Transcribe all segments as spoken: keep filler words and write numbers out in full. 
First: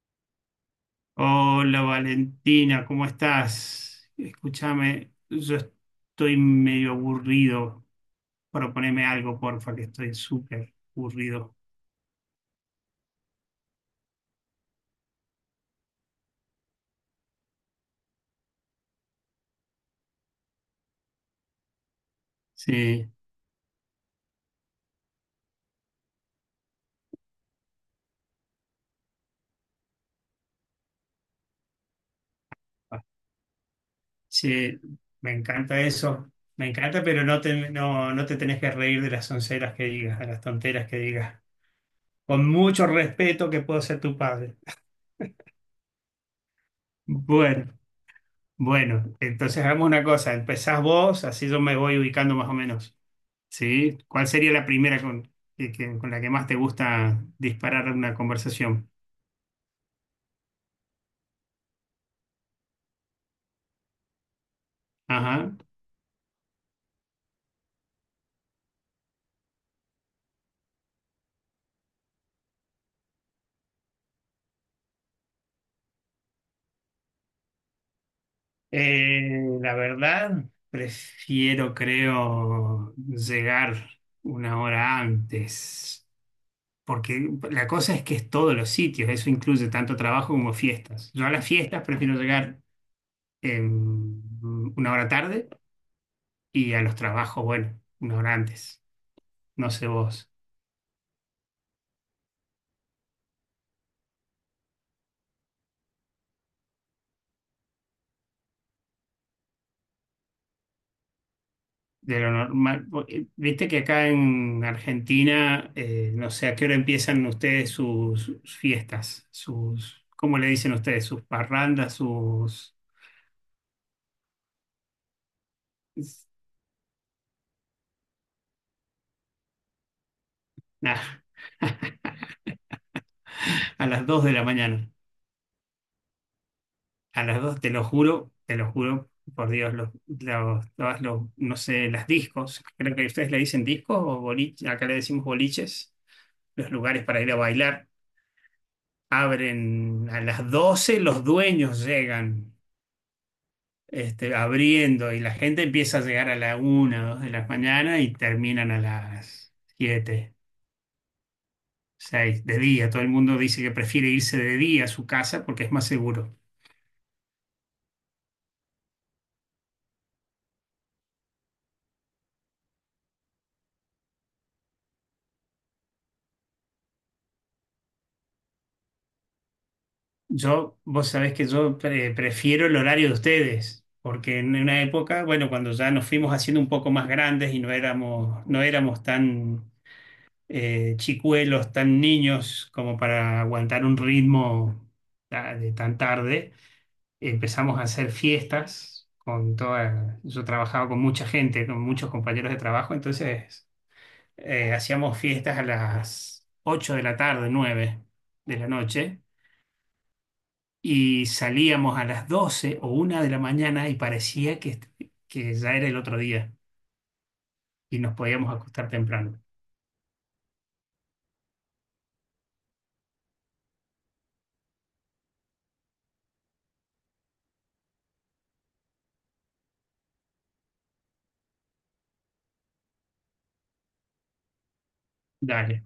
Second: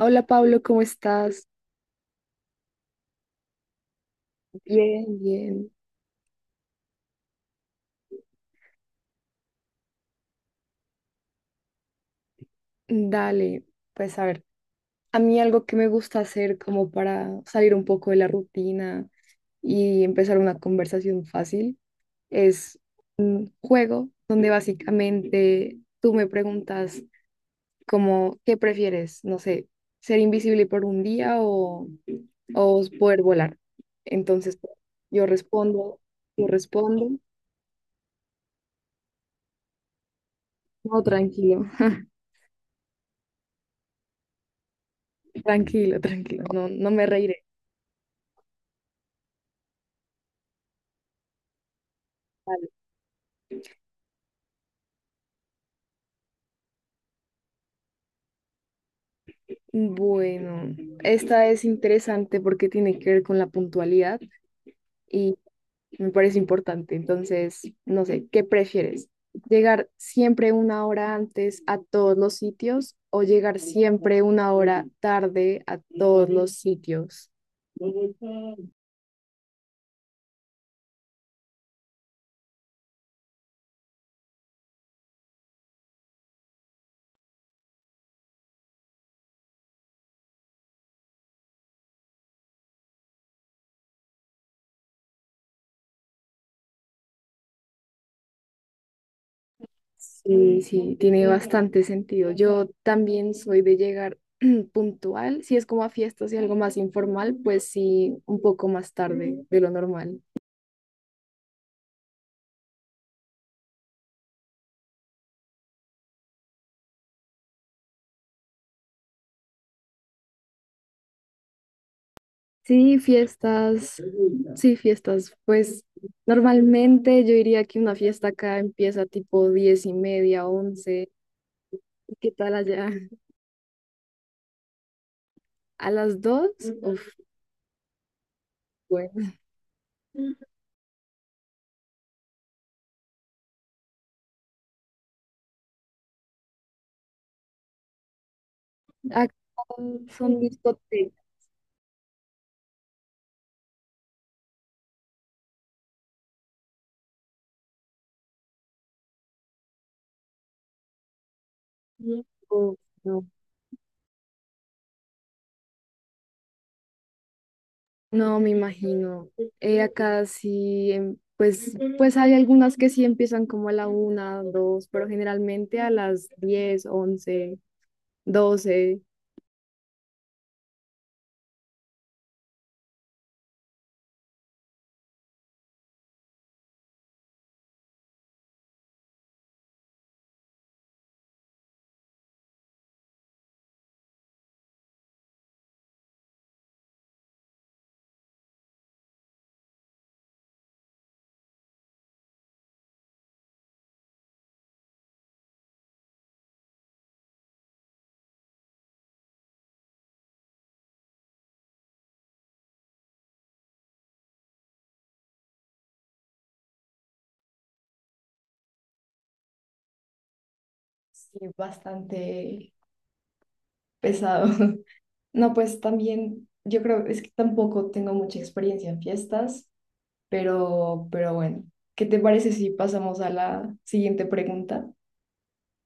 Hola Pablo, ¿cómo estás? Hola Valentina, ¿cómo estás? Bien, Escúchame, yo bien. estoy medio aburrido. Proponeme algo, porfa, que estoy súper aburrido. Dale, pues a ver, a mí algo que me gusta hacer como para salir un poco de la rutina y empezar una conversación fácil es Sí, un juego donde básicamente tú me preguntas como, ¿qué prefieres? No sé, ser invisible por un día o, o poder volar. Entonces sí, yo me encanta respondo, eso. yo Me encanta, respondo. pero no te, no, no te tenés que reír de las onceras que digas, de las tonteras que No, digas. tranquilo. Con mucho respeto que puedo ser tu padre. Tranquilo, tranquilo, no, no me reiré. Bueno, bueno, entonces hagamos una cosa. Empezás vos, así yo me voy ubicando más o menos. ¿Sí? ¿Cuál sería la primera con, que- que- con la que más te gusta disparar una conversación? Bueno, esta es interesante porque tiene que ver con la puntualidad y Ajá. me parece importante. Entonces, no sé, ¿qué prefieres? ¿Llegar siempre una hora antes a todos los sitios o llegar siempre una hora tarde a todos los sitios? Eh, la verdad, prefiero, creo, llegar una hora antes, porque la cosa es que es todos los sitios, eso incluye tanto trabajo como fiestas. Yo a las fiestas prefiero llegar em, una hora tarde y a los trabajos, bueno, una hora antes. No sé vos. Sí, sí, tiene bastante sentido. Yo también soy de llegar puntual. Si es como a fiestas y algo más informal, pues sí, un poco más tarde de lo normal. De lo normal. Viste que acá en Argentina, eh, no sé a qué hora empiezan ustedes sus, sus fiestas, sus, ¿cómo le dicen ustedes? Sus parrandas, sus... Sí, fiestas, sí, fiestas. Pues normalmente yo diría que una fiesta acá empieza tipo diez y media, Nah. once. ¿Y qué tal allá? A las dos de la mañana. ¿A las dos? Uf, A las dos te lo juro, te lo juro, bueno. por Dios, los, los- todas los- no sé, las discos. Creo que ustedes le dicen discos o boliches, acá le decimos boliches, los lugares para ir a bailar. Acá Abren a son las doce, discotecas. los dueños llegan este, abriendo, y la gente empieza a llegar a la una, dos de la mañana y terminan a las siete seis de Uf, día. Todo el no, mundo dice que prefiere irse de día a su casa porque es más seguro. no me imagino. Eh, acá sí, em, pues, pues hay algunas que sí empiezan como a la una, dos, pero generalmente a las diez, once, doce. Yo, vos sabés que yo pre- prefiero el horario de ustedes, porque en una época, bueno, cuando ya nos fuimos haciendo un poco más grandes y no éramos, no éramos tan eh, chicuelos, tan niños como para aguantar un ritmo, ah, de tan tarde empezamos a hacer fiestas con toda, Yo trabajaba con mucha gente, con muchos compañeros de trabajo, entonces eh, hacíamos fiestas a las ocho de la tarde, nueve de la noche, y salíamos a las doce o una de la mañana y parecía que, que ya era el otro día y nos podíamos acostar temprano. Sí, bastante pesado. No, pues también, yo creo, es que tampoco tengo mucha experiencia en fiestas, pero, pero bueno, ¿qué te parece si pasamos a la siguiente pregunta? Dale,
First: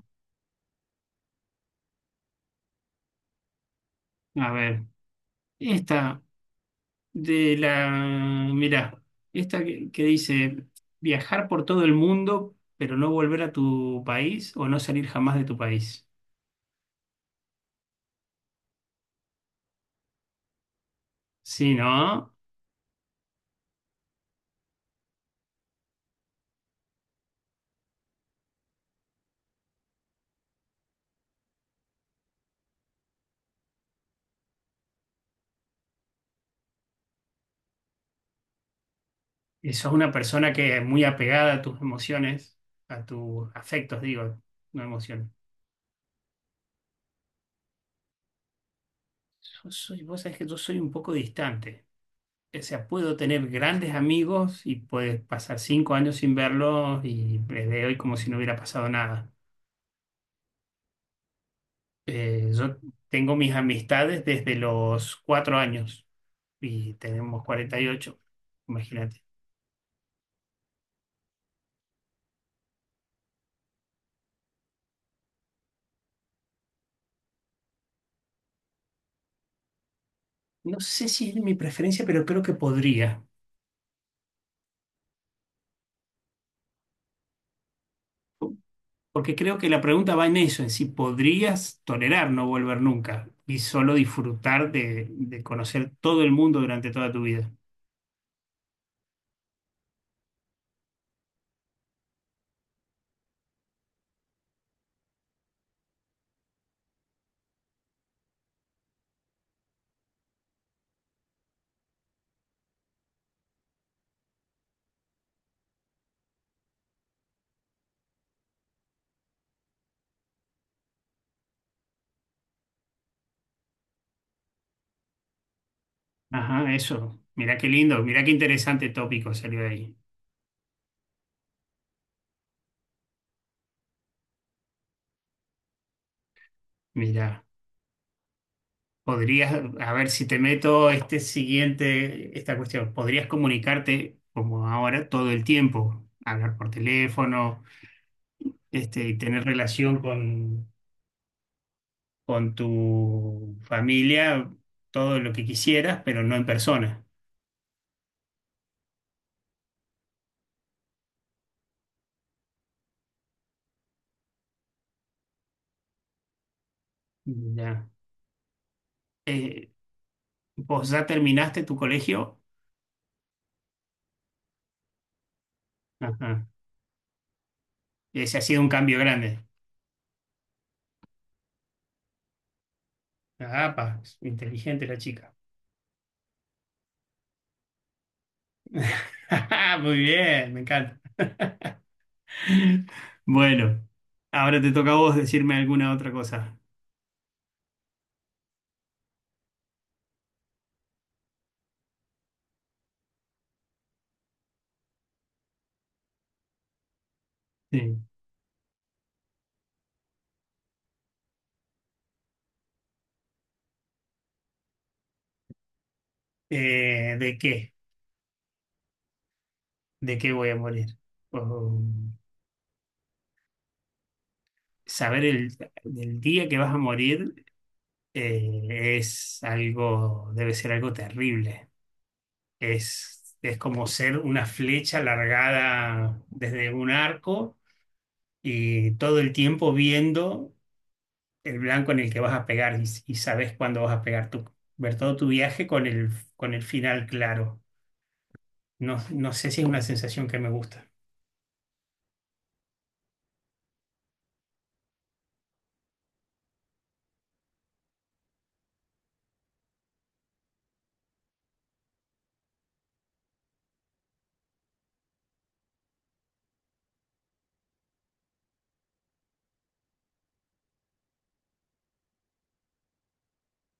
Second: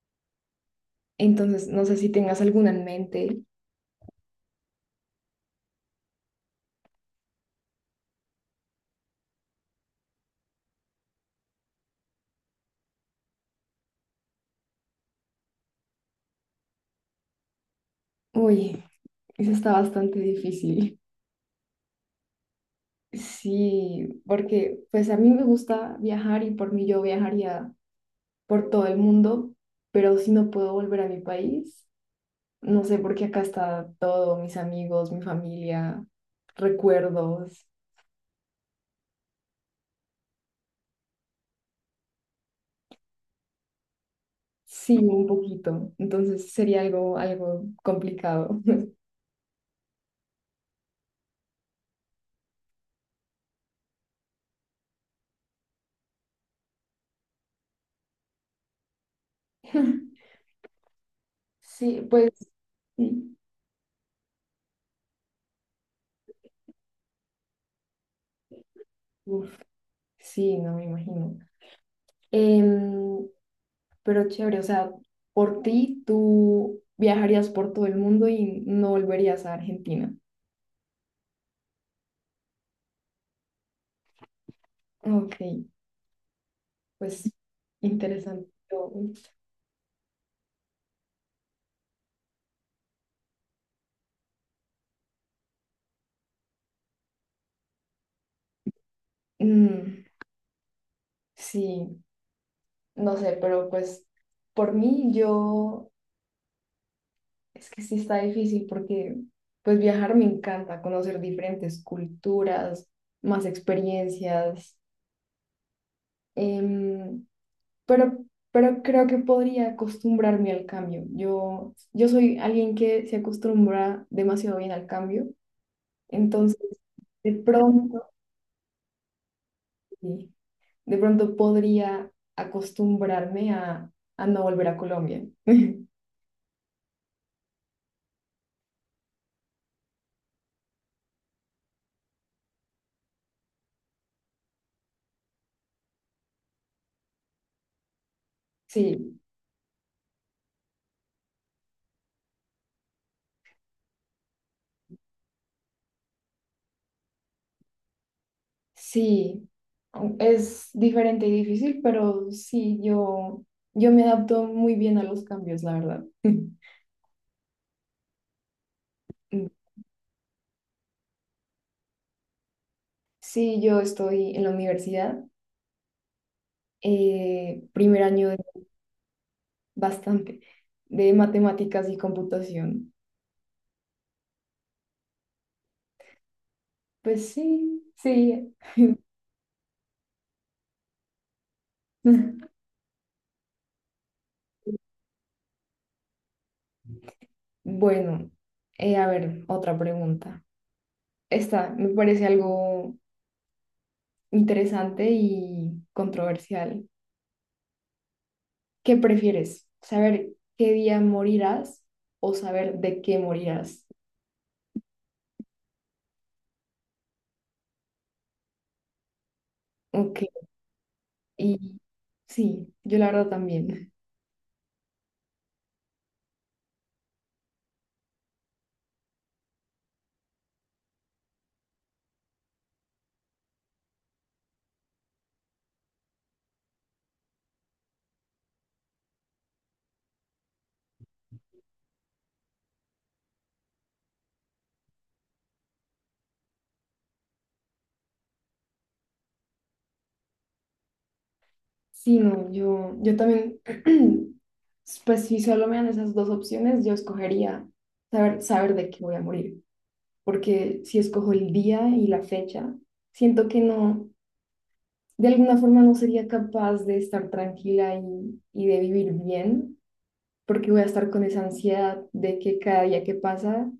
Entonces, no sé si tengas alguna en mente. a ver, esta de la, mirá, esta que, que dice viajar por todo el mundo, pero no volver a tu país o no salir jamás de tu país. Uy, eso está bastante difícil. Sí, ¿no? Sí, porque pues a mí me gusta viajar y por mí yo viajaría por todo el mundo, pero si no puedo volver a mi país, no sé, porque acá está todo, mis amigos, mi familia, recuerdos. Eso es una persona que es muy apegada a tus emociones, a tus afectos, digo, no Sí, un emociones. poquito. Entonces sería algo, algo complicado. Yo soy, vos sabés que yo soy un poco distante. O sea, puedo tener grandes amigos y puedes pasar cinco años sin verlos y les veo hoy como si no hubiera pasado nada. Sí, pues Eh, yo tengo sí. mis amistades desde los cuatro años, y tenemos cuarenta y ocho, imagínate. Uf, sí, no me imagino. Em, pero chévere, o sea, por ti tú viajarías por todo el mundo y no volverías a Argentina. No sé si es mi preferencia, pero creo que podría, Ok, pues interesante. Yo, porque creo que la pregunta va en eso, en si podrías tolerar no volver nunca y solo disfrutar de, de conocer todo el mundo durante toda tu vida. mm, sí, no sé, pero pues por mí yo es que sí está difícil porque pues viajar me encanta, conocer diferentes culturas, más experiencias, em, pero, pero creo que podría acostumbrarme al cambio. Yo, yo soy alguien que se acostumbra demasiado bien al cambio, entonces Ajá, eso. de Mirá qué lindo, pronto, mirá qué interesante tópico salió de ahí. sí, de pronto podría acostumbrarme a, a no volver a Colombia. Mirá, podrías, a ver si te meto este siguiente, esta cuestión, podrías comunicarte como ahora todo el tiempo, hablar por teléfono, este, y Sí. tener relación con, con tu familia, todo lo que quisieras, pero no en persona. Sí, es diferente y difícil, pero sí, yo, yo me adapto muy bien a los cambios, la verdad. Ya. Eh, ¿Vos ya terminaste tu colegio? Sí, yo estoy en la universidad, Ajá. eh, primer año de- Ese ha sido un cambio grande. bastante de matemáticas y computación. Ah, pa, es inteligente la chica. Pues sí, sí. Muy bien, me encanta. Bueno, ahora te toca a vos decirme alguna otra cosa. Bueno, eh, a ver, otra pregunta. Esta me parece algo interesante y controversial. Sí. ¿Qué prefieres? ¿Saber qué día morirás o saber de qué morirás? Eh, ¿de qué? ¿De Ok, qué voy a morir? O y sí, yo la verdad también. saber el, del día que vas a morir, eh, es algo, debe ser algo terrible. Es, es como ser una flecha largada desde un arco y todo el tiempo viendo el blanco en el que vas a pegar y, y sabes cuándo vas a pegar tú. Ver todo tu viaje con el, con el final claro. No, no sé si es una sensación que me gusta. Sí, no, yo, yo también, pues si solo me dan esas dos opciones, yo escogería saber, saber de qué voy a morir, porque si escojo el día y la fecha, siento que no, de alguna forma no sería capaz de estar tranquila y, y de vivir bien porque voy a estar con esa ansiedad de que cada día que pasa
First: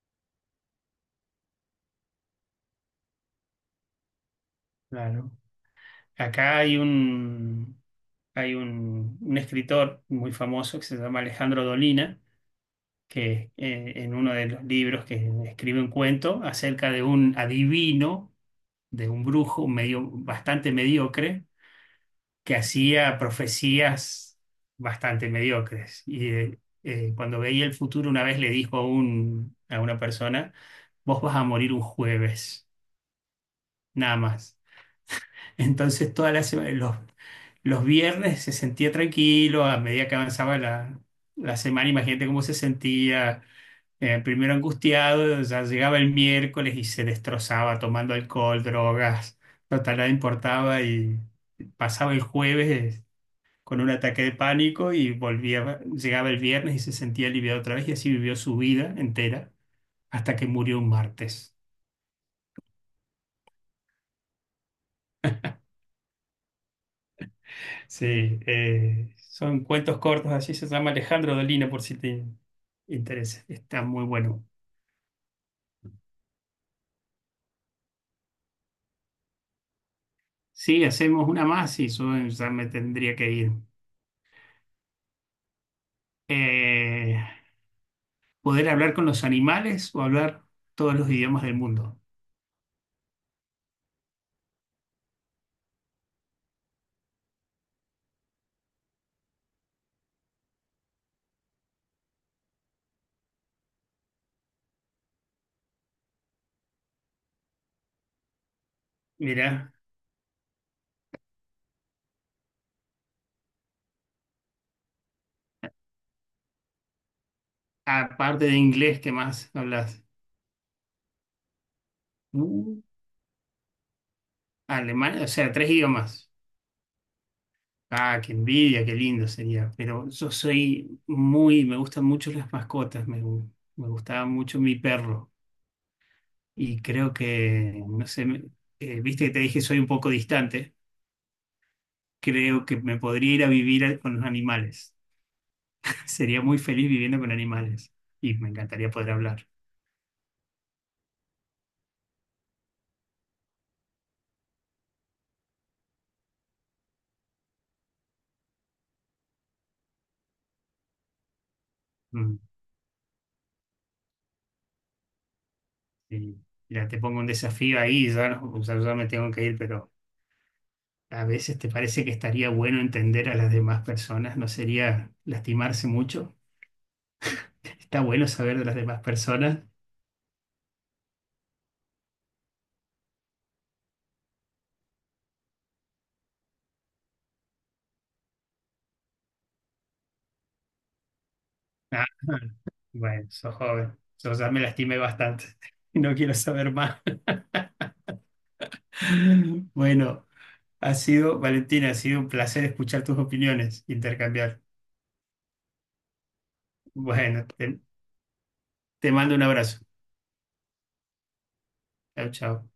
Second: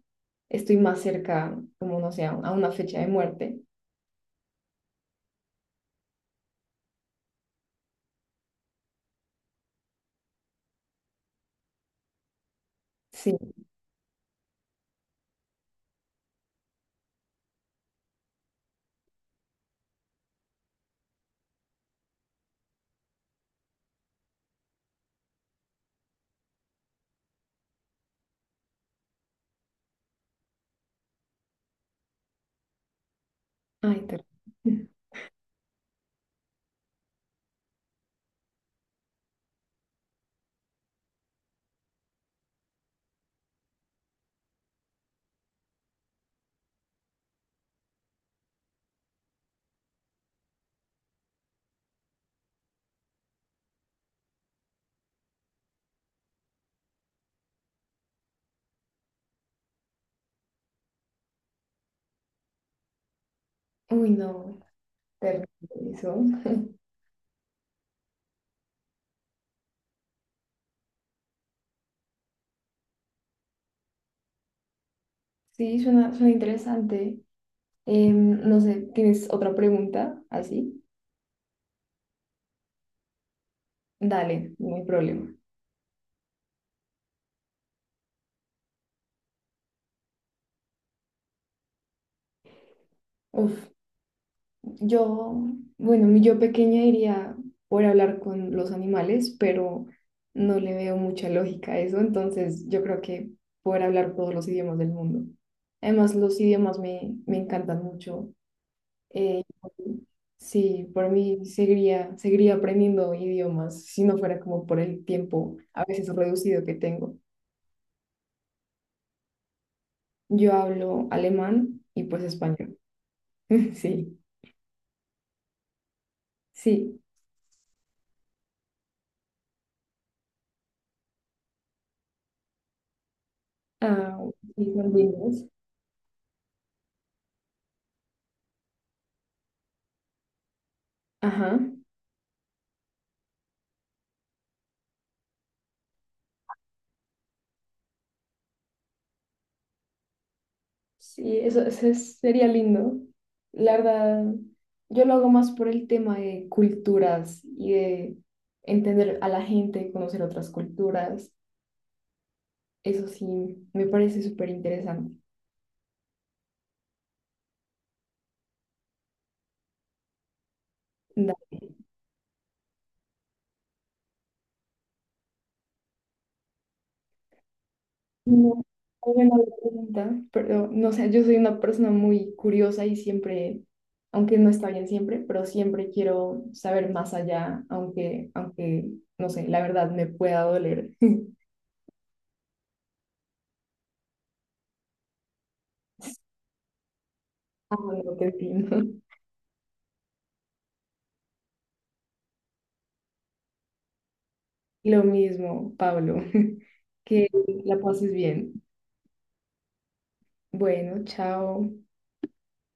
estoy más cerca, como no sé, a a una fecha de muerte. Claro. Acá hay un, hay un, un escritor muy famoso que se llama Alejandro Dolina Sí, que, eh, en uno de los libros, que escribe un cuento acerca de un adivino, de un brujo medio, bastante mediocre, que hacía profecías bastante mediocres. Y eh, eh, cuando veía el futuro, una vez le dijo a, un- a una persona: vos vas a morir un jueves, ay, nada terrible. más. Entonces, todas las sema- los, los viernes se sentía tranquilo; a medida que avanzaba la, la semana, imagínate cómo se sentía, eh, primero angustiado, ya llegaba el miércoles y se destrozaba tomando alcohol, drogas, total, nada importaba, y pasaba el jueves, eh, con un ataque de pánico, y volvía, llegaba el viernes y se sentía aliviado otra vez, y así vivió su vida entera hasta que murió un martes. Uy, no, terrible eso. Sí, eh, son cuentos cortos, así se llama Alejandro Dolina, por si te interesa, está muy bueno. Sí, suena, suena interesante. Em, no sé, ¿tienes otra pregunta así? Sí, hacemos una más y yo ya me tendría que ir. Dale, no hay problema. Eh, Poder hablar con los animales o hablar todos los idiomas del mundo. Uf. Yo, bueno, mi yo pequeña iría por hablar con los animales, pero no le veo mucha lógica a eso, entonces yo creo que poder hablar todos los idiomas del mundo. Además, los idiomas me, me encantan mucho. Eh, Mirá, sí, por mí seguiría, seguiría aprendiendo idiomas si no fuera como por el tiempo a veces reducido que tengo. aparte de inglés, ¿qué más hablas? Yo hablo alemán y pues español. Uh, Sí, Alemán, o sea, tres idiomas. sí. Ah, qué envidia, qué lindo sería. Pero yo soy muy, me gustan mucho las mascotas, me, gu- me Ah, gustaba mucho y mi también perro. inglés. Y creo que, no sé, me- eh, viste que te dije soy un poco distante, Ajá. creo que me podría ir a vivir a- con los animales. Sería muy feliz viviendo con animales y me encantaría poder hablar. Sí, eso, eso es- sería lindo. La verdad, yo lo hago más por el tema de culturas y de entender a la gente, conocer otras culturas. Mm. Eso sí, me parece súper interesante. Sí, ya te pongo un desafío ahí, ya, no- o sea, ya me tengo que ir, pero a Da- veces te parece que estaría bueno entender a las demás personas, no sería lastimarse mucho. Está bueno saber No, de las demás alguna otra personas. pregunta, pero no sé, yo soy una persona muy curiosa y siempre, aunque no está bien siempre, pero siempre quiero saber más allá, aunque, aunque, no sé, la verdad me pueda doler. Ah, bueno, sos joven, yo ya me lastimé bastante y no quiero saber más. Ah, no, qué fino. Bueno, ha sido, Valentina, ha sido un placer escuchar tus opiniones, intercambiar. Lo mismo, Pablo, que Bueno, la te, pases bien. te mando un abrazo. Bueno, chao. Chao, chao.